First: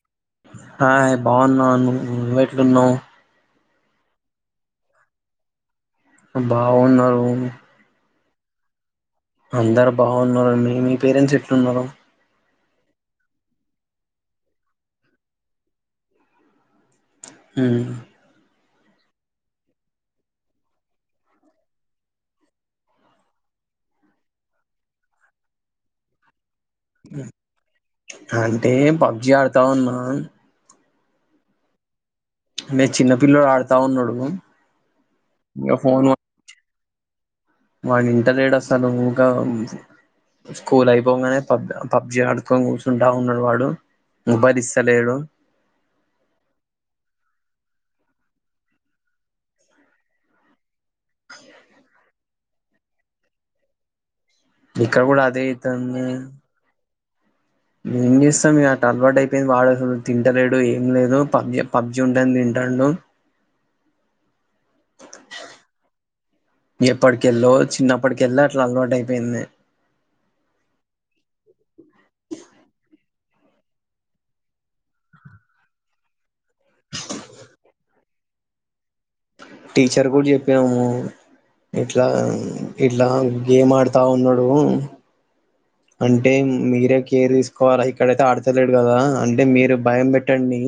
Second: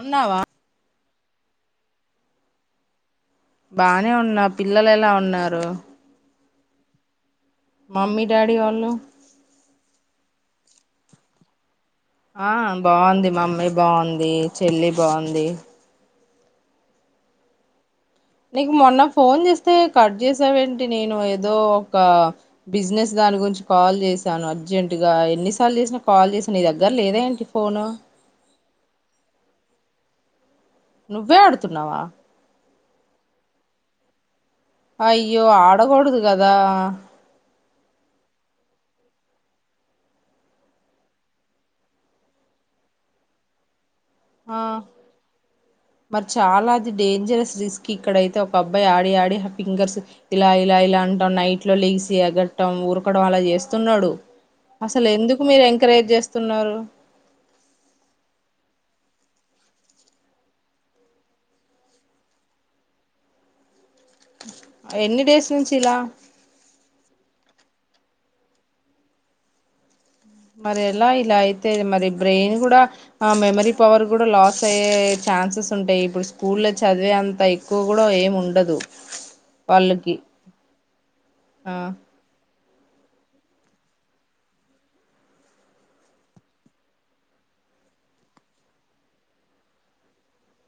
ఉన్నావా ఆయ్ బాగున్నావా నువ్వు నువ్వు ఎట్లు ఉన్నావ్ బానే ఉన్నా పిల్లలు ఎలా ఉన్నారు [inaudible] బాగున్నారు మమ్మీ డాడీ వాళ్ళు అందరు బాగున్నారండి మీ పేరెంట్స్ ఎట్లు ఉన్నారు ఆ బావుంది మమ్మీ బావుంది చెల్లి బావుంది హ నీకు మొన్న ఫోన్ చేస్తే కట్ చేసావ్ఎంటి నేను ఏదో ఒక బిజినెస్ దాని గురించి కాల్ చేసాను అర్జెంట్గా ఎన్నిసార్లు చేసినా కాల్ చేస్ అంటే పబ్జి ఆడతా ఉన్నా అ నువ్వే అడ్ తున్నావా మీ చిన్న పిల్లోడు ఆడుతా ఉన్నాడు గ అయ్యో ఆడకూడుతుదదా వాడ్ని ఇంటర్ లేడు అసలు ఊకా స్కూల్ అయిపోంగానే పబ్ పబ్జి ఆడుకొని కూర్చుంటా ఉన్నాడు వాడు మొబైల్ ఆ ఇస్తలేడు మరి చాలా అది డేంజరస్ జిస్కి ఇక్కడ అయితే ఒక అబ్బాయి ఆడి ఆడి ఫింగర్స్ ఇలా ఇలా ఇలా అంటున్నాయి నైట్లో లేగిసి ఎగర్ టం ఊర్కడం అలా చేస్తున్నాడు ఇక్కడ అసల్ కూడా అదే ఎందుకు మీరు ఎంకరేజ్ చేస్తున్నారు ఎంచేస్తాంమ్ మి అట్ట అలవాట్ అయిపోయింది వాడు అసల్ తింటలేడు ఏం లేదు పబ్జి పబ్జి ఉంటేనే తింటాండు ఎన్ని డేస్ నుంచి ఇలా ఇప్పటికెళ్ళో చిన్నప్పటి కెళ్ళో అట్లా అలవాటు అయిపోయింది మర ఎలా ఇలా ఆయిత్ తే [inaudible] మరి బ్రెయిన్ గుడా ఆ మెమరీ పవర్ కూడా లాస్ అయ్యే ఛాన్సెస్ ఉంటాయి ఇప్పుడు స్కూల్ లో చదివే అంతా ఐ క్కువు గుడా ఏమ్ ఉండదు టీచర్ వాళ్ళకి గుడ్ చెప్పాము ఆ ఇట్లా [inaudible] ఇట్లా గేమ్ ఆడుతా ఉన్నాడు అంటే మీరే కేర్ తీసుకోవాలా ఇక్కడ అయితే ఆడతలేడు కదా అంటే మీరు భయం పెట్టండి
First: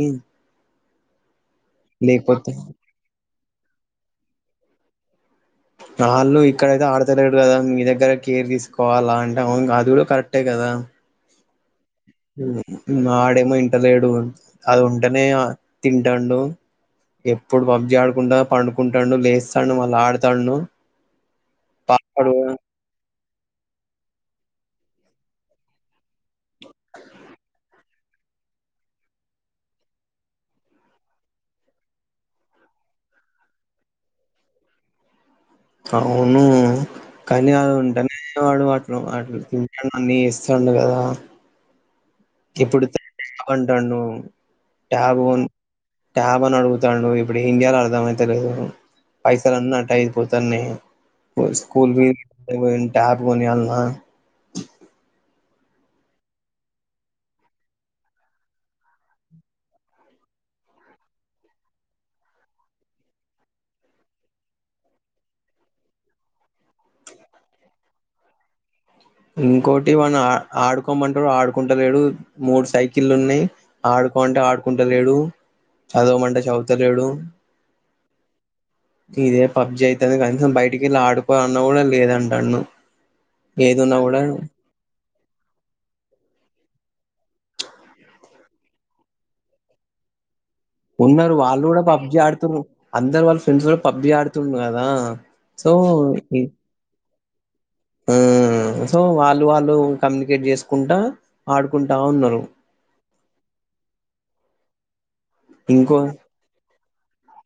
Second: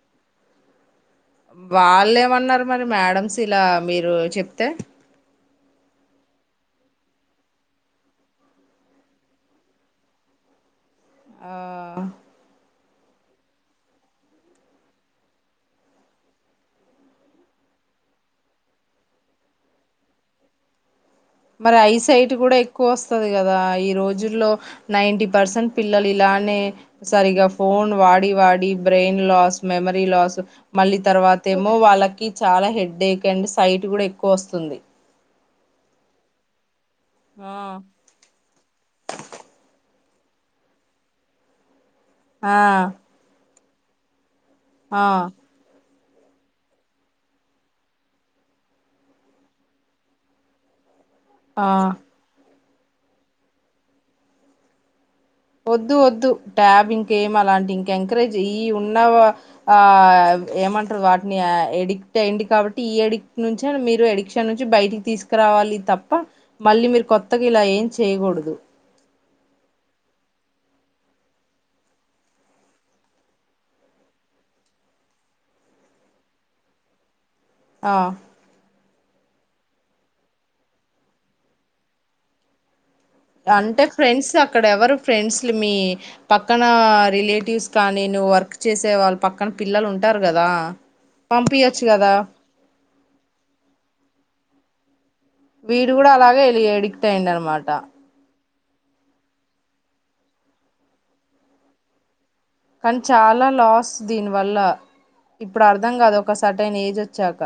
వాళ్ళే లేకపోతే ఏమన్నారు మరి మేడంమ్స్ ఇలా మీరు చెప్తే ఆళ్ళు ఇక్కడ అయితే ఆడతలేడు కదా మీ దగ్గర కేర్ తీసుకోవాలా అంటే అవును కాదు చూడు కరెక్టే కదా ఆ ఆడేమో ఇంటలేడు అది ఉంటనే ఆ తింటాండు ఎప్పుడు పబ్జి ఆడుకుంటా పండుకుంటాండు లేస్తాను మళ్ళ ఆడతాన్ను మర ఐస్ సైట్ కూడా ఎక్కువ వస్తు ఉత్తదికదా ఈ రోజుల్లో నైటీ పర్సెంట్ పిల్ ల్లల్ ఇలానే సరిగా ఫోన్ వాడి వాడి బ్రెయిన్ లాస్ మెమరీ లాస్ మళ్ళీ తర్వాత ఏమో వాళ్ళకి చాలా హెడ్డేక్ అండ్ సైట్ కూడా ఎక్కువ వస్తుంది అవునూ కానీ ఆ అది ఉంటేనే వాడు వాటిలు అన్నీ ఇస్తాడు కదా ఆ వంటను ఆ టాబోన్ ట్యాబ్ అని అడుగుతాడు ఇప్పుడు ఏంచెయ్యాలో అర్థంమయితలేదు పైసలన్నీ అట్ట అయిపోతానాయ్ ఓల్ ఆ స్కూల్ వి ఇప్పుడు నేను టాబ్ కొన్నియాల్న వద్దు వద్దు ట్యాబ్ ఇంకేం అలాంటి ఇంక ఎంకరేజ్ ఈ ఉన్న ఆ ఏమంటారు వాటిని ఎడిక్ట్ అయ్యిండు కాబట్టి ఈ ఎడిక్ట్ నుంచే మీరు ఎడిక్షన్ నుంచి బయటికి తీసుకురావాలి తప్ప మళ్ళీ మీరు కొత్తగా ఇలా ఏం చేయకూడదు ఇంకోటి వాన్న ఆడుకోమంటారు ఆడుకుంటలేడు మూడు సైకిళ్ల్ ఉన్నాయి ఆడుకోమంటే ఆడుకుంటలేడు చదవమంటే చదువుతలేడు ఆ ఇదే పబ్జి అయితుంది కనీసం బయటికి వెళ్ళి ఆడుకోవాలన్నా కూడా లేదంటన్ను అంటే ఫ్రెండ్స్ అక్కడ ఎవరు ఫ్రెండ్స్లు మీ పక్కన రిలేటివ్స్ కానీ నువ్వు వర్క్ చేసే వాళ్ళు పక్కన పిల్లలు ఉంటారు కదా ఉన్నారు వాళ్ళు కూడా పంపియచ్చు కదా పబ్జి ఆడుతుర్రు అందరు వాళ్ళ ఫ్రెండ్స్ కూడా పబ్జి ఆడుతుండు కదా దా వీడు కూడా అలాగే ఎలి ఎడిక్ట్ అయింది అనమాట ఆ సో వాళ్ళు వాళ్ళు కమ్యూనికేట్ చేసుకుంటా ఆడుకుంటా ఉన్నారు కానీ చాలా లాస్ దీని వల్ల ఇప్పుడు అర్ధం ఇంకో కాదు ఒక సర్టైన్ ఏజ్ వచ్చాక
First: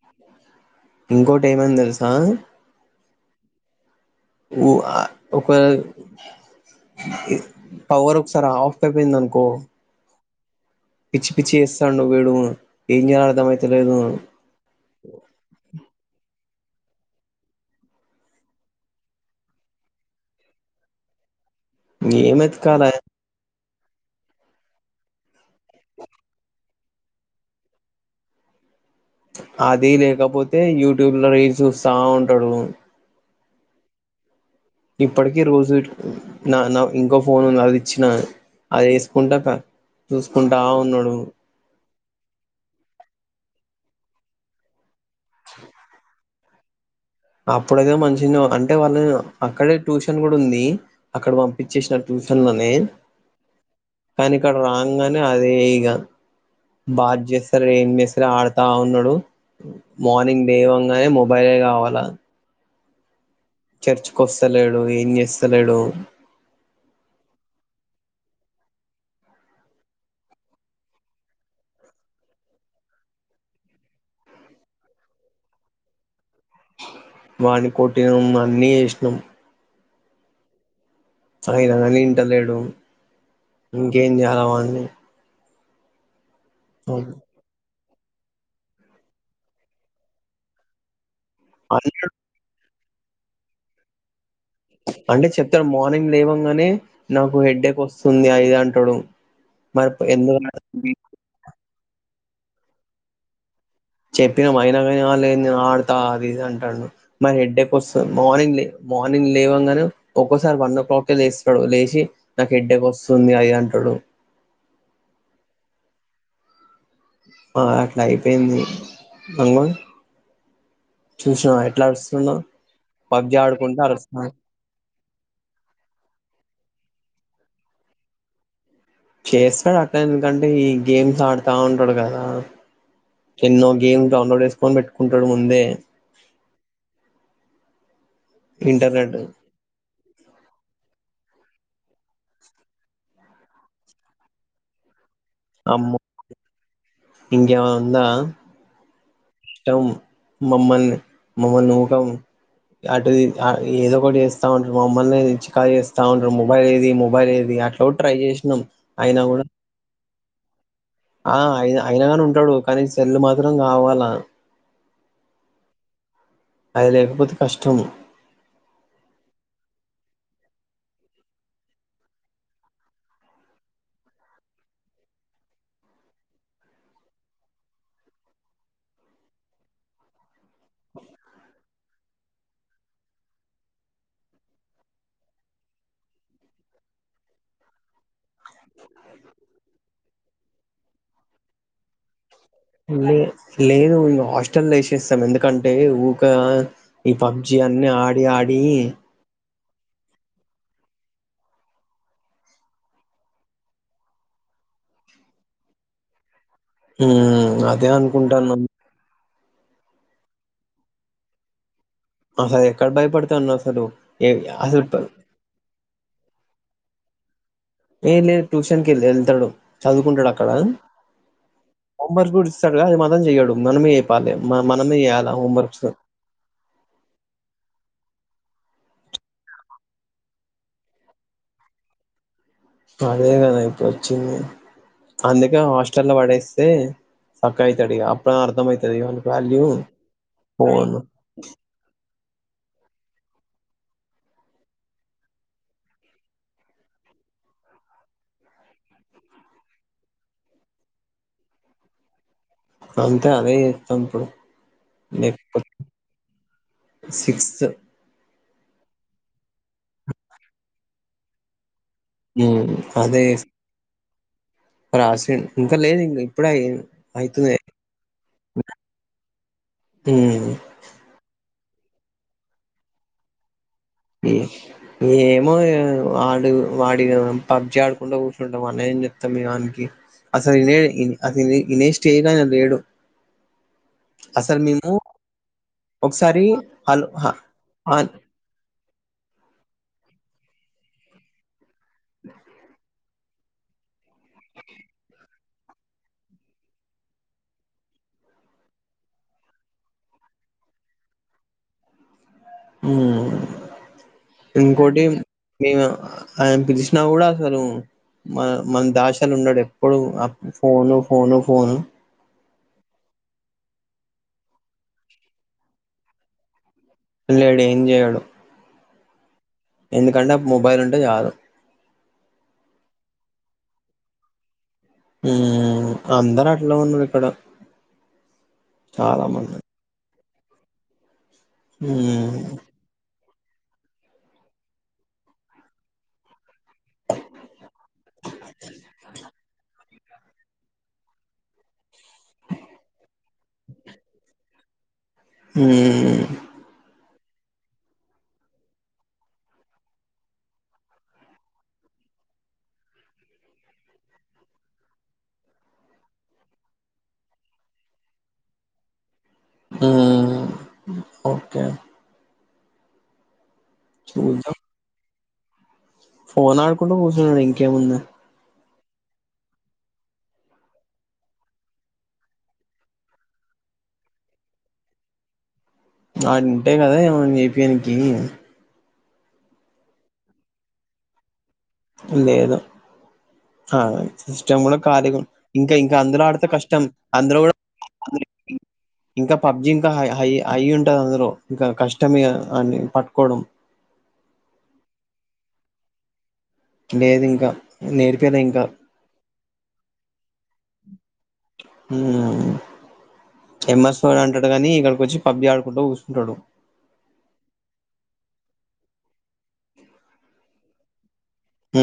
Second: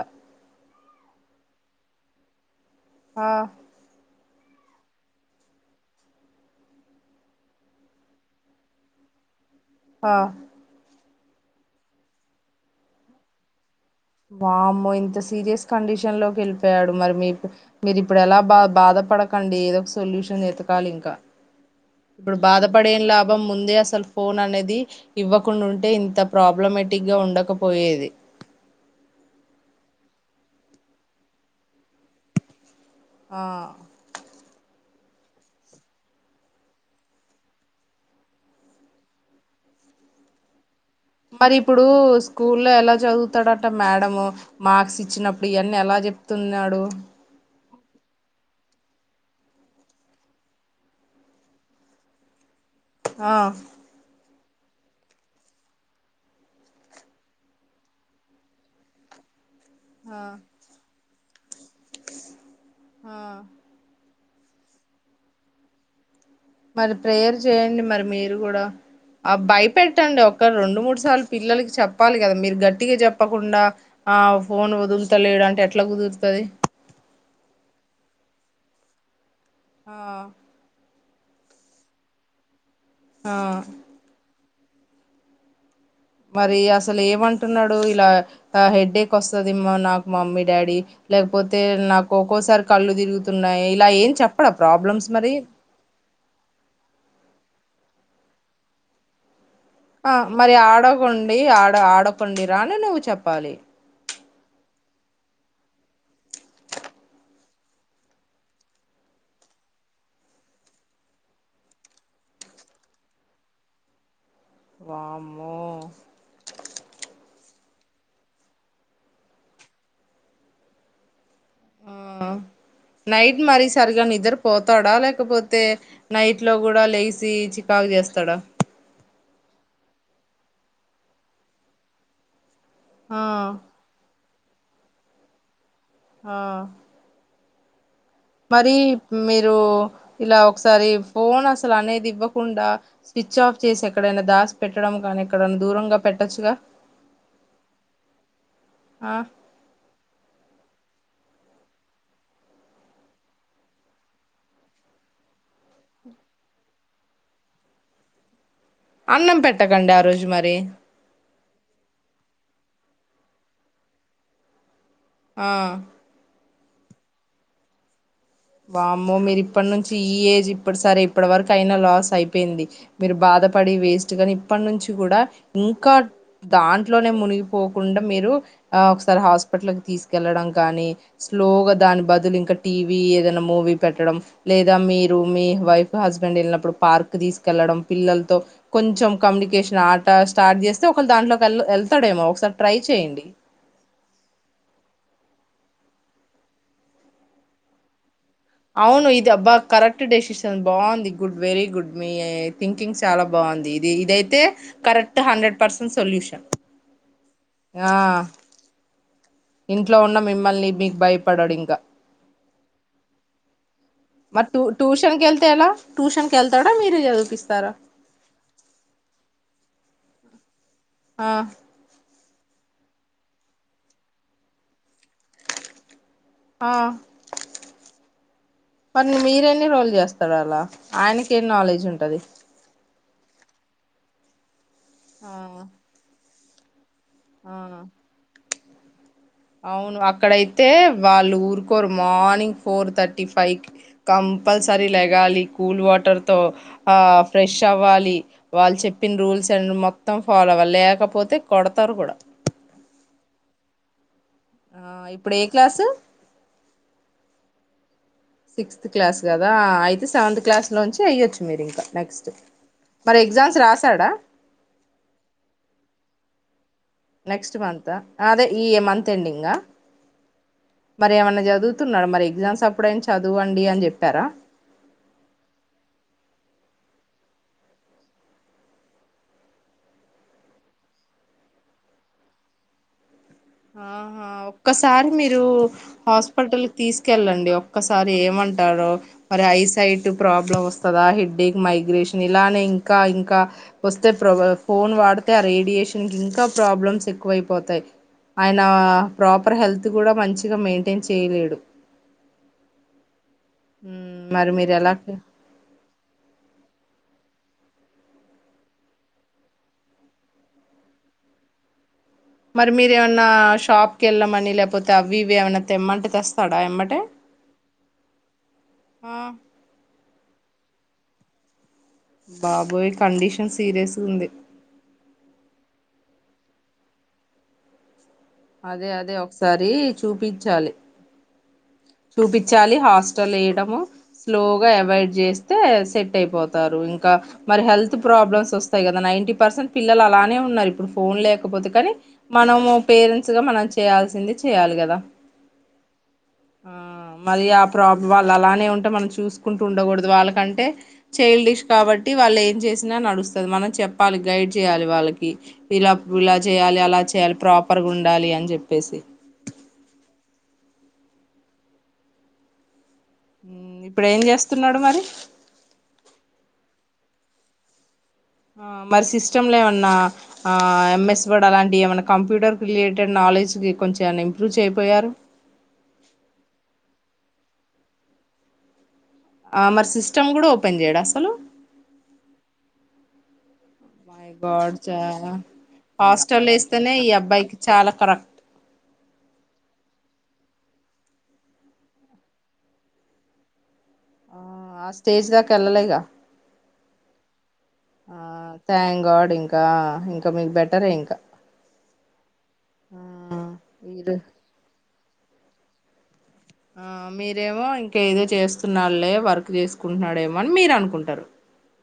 ఇంకోటి ఏమైంది తెలుసా ఆ ఉ ఆ ఒక పవర్ ఒకసార ఆఫ్ అయిపోయింది అనుకో ఆ పిచ్చి పిచ్చి చేస్తాడు వీడుగుణ ఏం చేయ అర్థం అయితే వామ్మో ఇంత సీరియస్ కండిషన్ లోకి వెళ్ళిపోయ్ ప్పయాడు మరి మీ మీరు ఇప్పుడు ఎలా బా బాధపడకండి ఏదో ఒక సొల్యూషన్ ఎతకాలి ఇంకా ఇప్పుడు ఏం ఎతకాలే బాధపడెం లాభం ముందే అసలు ఫోన్ అనేది ఇవ్వకుండా ఉంటే ఇంత ప్రాబ్లమటిక్ గా ఉండకపోయేది అది లేకపోతే యూట్యూబ్ లో రీల్ చూస్తా ఉంటాడు ఆ ఇప్పటికి రోజు నా నా ఇంకో ఫోన్ ఉంది అది ఇచ్చినా అది వేసుకుంటా చూసుకుంటా ఉన్నాడు మరి ఇప్పుడు స్కూల్లో ఎలా చదువు తడట మేడము మార్క్స్ ఇచ్చినప్పుడు ఇవన్నీ ఎలా చెప్ తున్నాడు అప్పుడదో మంచిగా అంటే వాళ్ళ అక్కడే ట్యూషన్ కూడా ఉంది అక్కడ పంపించేసిన ట్యూషన్ లోనే ఆ కానీ ఇక్కడ రాంగానే అదే ఇగా బాత్ చేస్తారు ఏం చేస్తారు ఆడతా ఉన్నాడు ఆ మార్నింగ్ లేవాంగానే ము అబ్బాయే కావాలా ఆ లంచ్ కొస్తలేడు ఏం చేస్తలేడు మరి ప్రేయర్ చేయండి మరి మీరు కూడా ఆ భయపెట్టండి ఒక్క రెండు మూడు సార్లు పిల్లలకి చెప్పాలి కదా మీరు గట్టిగా చెప్పకుండా ఆ ఫోన్ వదులుతలేడు అంటే ఎట్లా కుదురుతది వాని కొట్టినం అన్నీ చేసినాం ఆ అయినా కాని ఇంట లేడు ఆ ఇంకేం చెయ్యాలా వ అ మరి అసలు ఏమంటున్నాడు ఎప్పుడు ఇలా ఆ హెడ్డేక్ వస్తది మ నాకు మమ్మీ డాడీ లేకపోతే అ నాకు ఒక్కోసారి కళ్ళు తిరుగుతున్నాయి ఇలా ఏం చెప్పడా ప్రాబ్లమ్స్ అంటే మరి చెప్తాడు మార్నింగ్ లేవంగానే నాకు హెడ్డెక్ వస్తుంది అది ఇది అంటాడు మరి ఆ ఎందుకు మరి ఆడగొండి ఆ ఆడకొండిరా అని నువ్వు చెప్పాలి చెప్పినాము అయినాకైనా ఆ లేదు నేను ఆడతా అది అంటాండు మరి హెడ్డెక్ వస్తది మార్నింగ్ లేవ్ మార్నింగ్ లేవంగానే ఒక్కోసారి వన్ ఓ క్లాకే లేస్తాడు లేషి నాకు హెడ్డెక్ వస్తుంది అది ఇది అంటడు వామ్మో ఆ అట్లా అయిపోయింది బంగ ఆ పబ్జి నైట్ మరి ఆడుకుంటే సరిగా అరుస్తున్నా నిద్రా పోతాడా లేకపోతే నైట్ లో కూడా లెగిసి చికాకు చేస్తాడా చేస్తాడు అట్లా ఎందుకంటే ఈ గేమ్స్ ఆడుతా ఉంటాడు కదా ఆ కెన్నో గేమ్ డౌన్లోడ్ చేస్ ఫోన్ పెట్టుకుంటాడు ముందే ఆ మరి ఇంటర్నెట్ మీరు ఇలా ఒకసారి ఫోన్ అసలు అనేది ఇవ్వకుండా స్విచ్ ఆఫ్ చేసి ఎక్కడైనా దాసి పెట్టడం కాని అమ్మో ఇంకేమన్నా ఉందా ఆ ఇష్టం మమ్మల్ని మమ్మల్ని మాత్రం అటుది ఆ ఏదో ఒకటి చేస్తా ఉంటాడు మమ్మల్ని చికాకు చేస్తా ఉంటాడు మొబైల్ ఏది మొబైల్ ఏది అట్లా కూడా ట్రై చేసినాం అయినా అన్నం కూడా పెట్టకండి ఆ రోజ్ జు మరి ఆ అయి అయినగాని ఉంటాడు కానీ సెల్లు మాత్రం గావాలా ఆ అది లేకపోతే కష్టం వామ్మో మీరు ఇప్పటి నుంచి ఈ ఏజ్ ఇప్పటిసరే ఇప్పటి వరకు అయినా లాస్ అయిపోయింది మీరు బాధపడి వేస్ట్ గాని ఇప్పటి నుంచి కూడా ఇంకా దాంట్లోనే మునిగిపోకుండా మీరు ఒకసారి హాస్పిటల్కి తీసుకెళ్ళడం కాని స్లోగా దాని బదులు ఇంకా టీవీ ఏద్ న్న మూవీ పెట్టడం లేదా మీరు మీ వైఫ్ హస్బెండ్ వెళ్ళినప్పుడు పార్క్ తీసుకెళ్లడం పిల్లలతో కొంచెం కమ్యూనికేషన్ అట్ట స్టార్ట్ చేస్తే ఒకాల దాంట్లోకి వెళ్తడేమో ఒకసారి ట్రై లే చేయండి లేదు ఇంగ హాస్టలో ఏషేస్తాం ఎందు టే ఊకా ఈ పబ్జి అన్ని ఆడి ఆడి అవును ఇది అబ్బా కరెక్ట్ డెసిషన్ బాగుంది గుడ్ వెరీ గుడ్ మీ థింకింగ్ చాలా బాగుంది ఇది ఇదైతే కరెక్ట్ హండ్రెడ్ పర్సెంట్ సొల్యూషన్ హూమ్ అదే ఆ అనుకుంటాన్నా ఇంట్లో ఉన్న మిమ్మల్ని మీకు భయపడాడు ఇంకా అసలు ఎక్కడ భయపడతాను అసలు ఏ మరి టూ అసలు ప- ట్యూషన్ కెళ్తే ఎలా ట్యూషన్ కెళ్తాడా మీరు ఎల్కిస్ ఏ లేదు ట్యూషన్ కి వెళ్తాడు చదువుకుంటాడు అక్కడ ఆ హోం వర్క్ కూడా ఇస్తాడు కదా అది మాత్రం జేయడు మనమే చెప్పాలి మనమే చేయ్యాల హోంవర్క్స్ ఆ మరిని మీరెన్ని రోల్ చేస్తరు అలా ఆయనకి ఏం నాలెడ్జ్ ఉంటది అదే కదా ఇప్పుడు వచ్చింది ఆ అందుకే హాస్టల్ లో పడేస్తే అదే సక్కగా ఆ అయితడిగా అప్పు అమ్ అయిది ఇవను అవును అక్కడయితే వాళ్ళు ఊరుకోరు మార్నింగ్ ఫోర్ థర్టీ ఫైవ్కి కంపల్సరీ లెగాలి కూల్ వాటర్తో ఆ ఫ్రెష్ అవ్వాలి వాళ్ళు చెప్పిన రూల్స్ అ మొత్తం ఫాలో అవ్వాలి లేకపోతే కొడతారు కూడా అంతే అదే చేస్తాం ఇప్పుడు ఆ ఇప్పుడు ఏ లేకపోతే క్లాసు సిక్స్త్ సిక్స్త్ క్లాస్ కదా అయితే సెవెంత్ క్లాస్ లోంచి ఏయ్యొచ్చు మీరు ఇంకా నెక్స్ట్ హ్మ్మ్ మరి అదే ఎగ్జామ్స్ రాసాడా రాసి ఇంకా లేదు ఇం ఇప్పుడే అయితుంది నెక్స్ట్ మంత అదే ఈ మంత్ ఎండింగ్ ఉమ్ మరి ఏమన్నా చదువు న్నా మరి ఎగ్ామ్స్ అప్పుడై చదువండి అని చెప్పి ఏమో ఆడు వాడి ఇగ పబ్జి ఆడుకుంటడా కూర్చుంటాం వానికి ఏం చెప్తాం ఇగ వానికి అసలు ఇనే అసలు ఈనే స్టేజ్లో లేడు ఆహా అసలు మేము ఒక్కసారి మీరు ఒకసారి హాస్పిటల్కిి హలో హ తీసుకెళ్ళండి అన్ ఒక్కసారి ఏమంటారో మరి ఐ సైట్ ప్రాబ్లమ్ వస్తుందా హెడ్డేక్ మైగ్రేషన్ ఇలానే ఇం ఇంకా ఇంకా వస్తే ప్ర ఫోన్ వాడితే ఆ రేడియేషన్ కి ఇంకా ప్రాబ్లమ్స్ ఎక్కువైపోతాయి ఆయన ప్రాపర్ హెల్త్ కూడా మంచిగా మెయింటైన్ చేయలేడు ఉ మ్మ్, మరి మీరు ఎలా ఇంకోటి మేమా ఆయని పిలిశి చెప్పినా కూడా అసలు మన మన దాషలు ఉండడు ఎప్పుడు ఫోను ఫోను ఫోను మరి మీరు ఏమైన్నా షాప్ కి వెళ్ళమని లేకపోతే అవి ఇవి ఏమైనా తెమ్మంటే తెస్తాడా ఏమంటే పిల్లోడు ఏం చేయడు ఆ ఎందుకంటే మొబైల్ ఉంటే చాలు బాబోయ్ కండిషన్ సీరియస్ ఉంది ఉ అందరు అట్లా ఉన్నారు ఇక్కడ అదే అదే చాలా మంది ఒకసారి చూపి చాలి మ్మ్ చూపించాలి హాస్పి లేయడము స్లోగా అవాయిడ్ చేస్తే సెట్ అయిపో తారు ఇంకా మరి హెల్త్ ప్రాబ్లమ్స్ వస్తాయి కదా నైంటీ పర్సెంట్ పిల్లలు అలానే ఉన్నారు ఇప్పుడు ఫోన్ లేకపోతే కానీ మనం పేరెంట్స్ గా మనం చేయాల్సింది చేయాలి కదా హ ఆ మరి ఆ ప్రాబ్ వాళ్ళు అలానే ఉంటే మనం చూసుకుంటూ ఉండకూడదు వాళ్ళకంటే చైల్డ్ డిష్ కాబట్టి వాళ్ళు ఏం చేసినా నడుస్తుంది మనం చెప్పాలి గైడ్ చేయాలి వాళ్ళకి ఇలా ఇలా చేయ్యాలి అలా చేయాలి ప్రాపర్గా ఉండాలి అని చెప్పేసి మ్మ్ ఓకే ఇప్పుడు ఏం చూద్దాం చేస్తున్నాడు మరి మ్మ్ ఇంకేముంది హ మరి సిస్టమ్ంలో ఏమన్నా ఆ ఎంఎస్ వర్డ్ అలాంటివి ఏమైన్నా కంప్యూటర్కి రిలేటెడ్ నాలెడ్జ్కి కొంచెంమనా ఇంప్రూవ్ చెయ్యకపోయారు వాళ్లు వింటే కదా మనం చేపియనికి ఆ మరి సిస్టమ్ కూడా ఓపెన్ చేయడా అసలు లేదు హ మై సిస్టమ్ గాడ్ కూడా కాలి ఉ చాలా ఇంకా ఇంకా అందరు ఆడితే హాస్టల్ కష్టం వేస్తేనే ఈ అందులో కూడా అబ్బాయికి చాలా కరెక్ట్ ఇంకా పబ్జి ఇంకాై హై అయి ఉంటది అందులో ఇంకా కష్టమే అన్ని పట్టుకోవడం ఆ ఆ స్టేజ్ దాకా వెళ్లలేదు గా లేదు ఇంకా నేర్పియలే ఆ ఇంకా థ్యాం గార్డ్ ఇంకా ఇంకా మీకు బెటరే ఇంకా మ్మ్ ఆ ఎంఎస్ మీరు వర్డ్ అంటాడు కానీ ఏడకి వచ్చి పబ్జి ఆడుకుంటూ కుస్ టాడు ఆ మీరేమో ఇంక ఏదో చేస్తున్నాళ్లే వర్క్ చేసుకుంటున్నాడేమో అని మీరు అనుకుంటారు హ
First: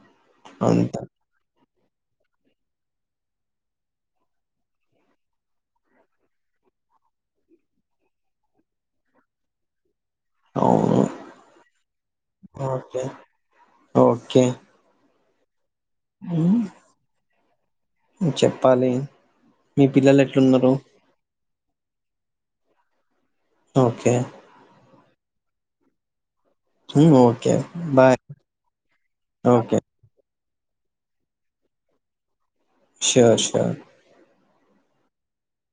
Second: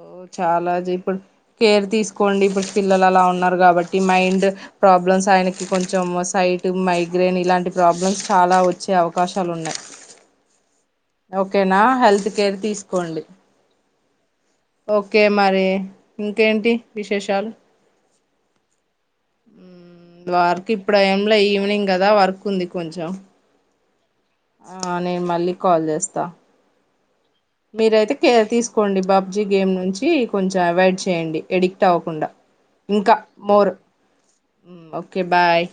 ఓ చాలజిప్పు కేర్ తీసుకోండి ఇప్పుడు పిల్లలు అలా ఉన్నారు కాబట్టి మైండ్ ప్రాబ్లమ్స్ ఆయనకి కొంచెం సైట్ మైగ్రైన్ ఇలాంటి ప్రాబ్లమ్స్ చాలా వచ్చే అవకాశాలు ఉన్నాయి అవును ఓకేనా హెల్త్ కేర్ తీసుకోండి కే కె మరి ఇంకేంటి విశేషాలు? చెప్పాలి మీ ఉమ్ పిల్లలు ఎట్లున్నారు ద్వారికిప్పుడ ఏంలె య్యు ఈవినింగ్ గదా వర్క్ ఉంది కొంచెం ఓకే ఆ నేన్ మళ్ళీ కాల్ చేస్తా ఉమ్, ఓకే మీరయితే బాయ్ కె తీసుకోండి బబ్జీ గేమ్ ఓకే నుంచి కొంచెం అవాయిడ్ చేయండి ఎడిక్ట్ అవ్కుండా ఇంకా ష్యూర్ మోర్ ష్యూర్ మ్ okay bye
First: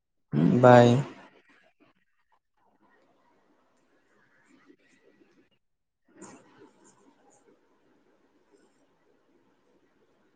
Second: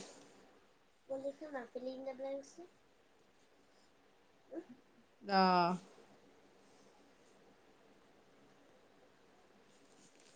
bye fill in the blanks ఆ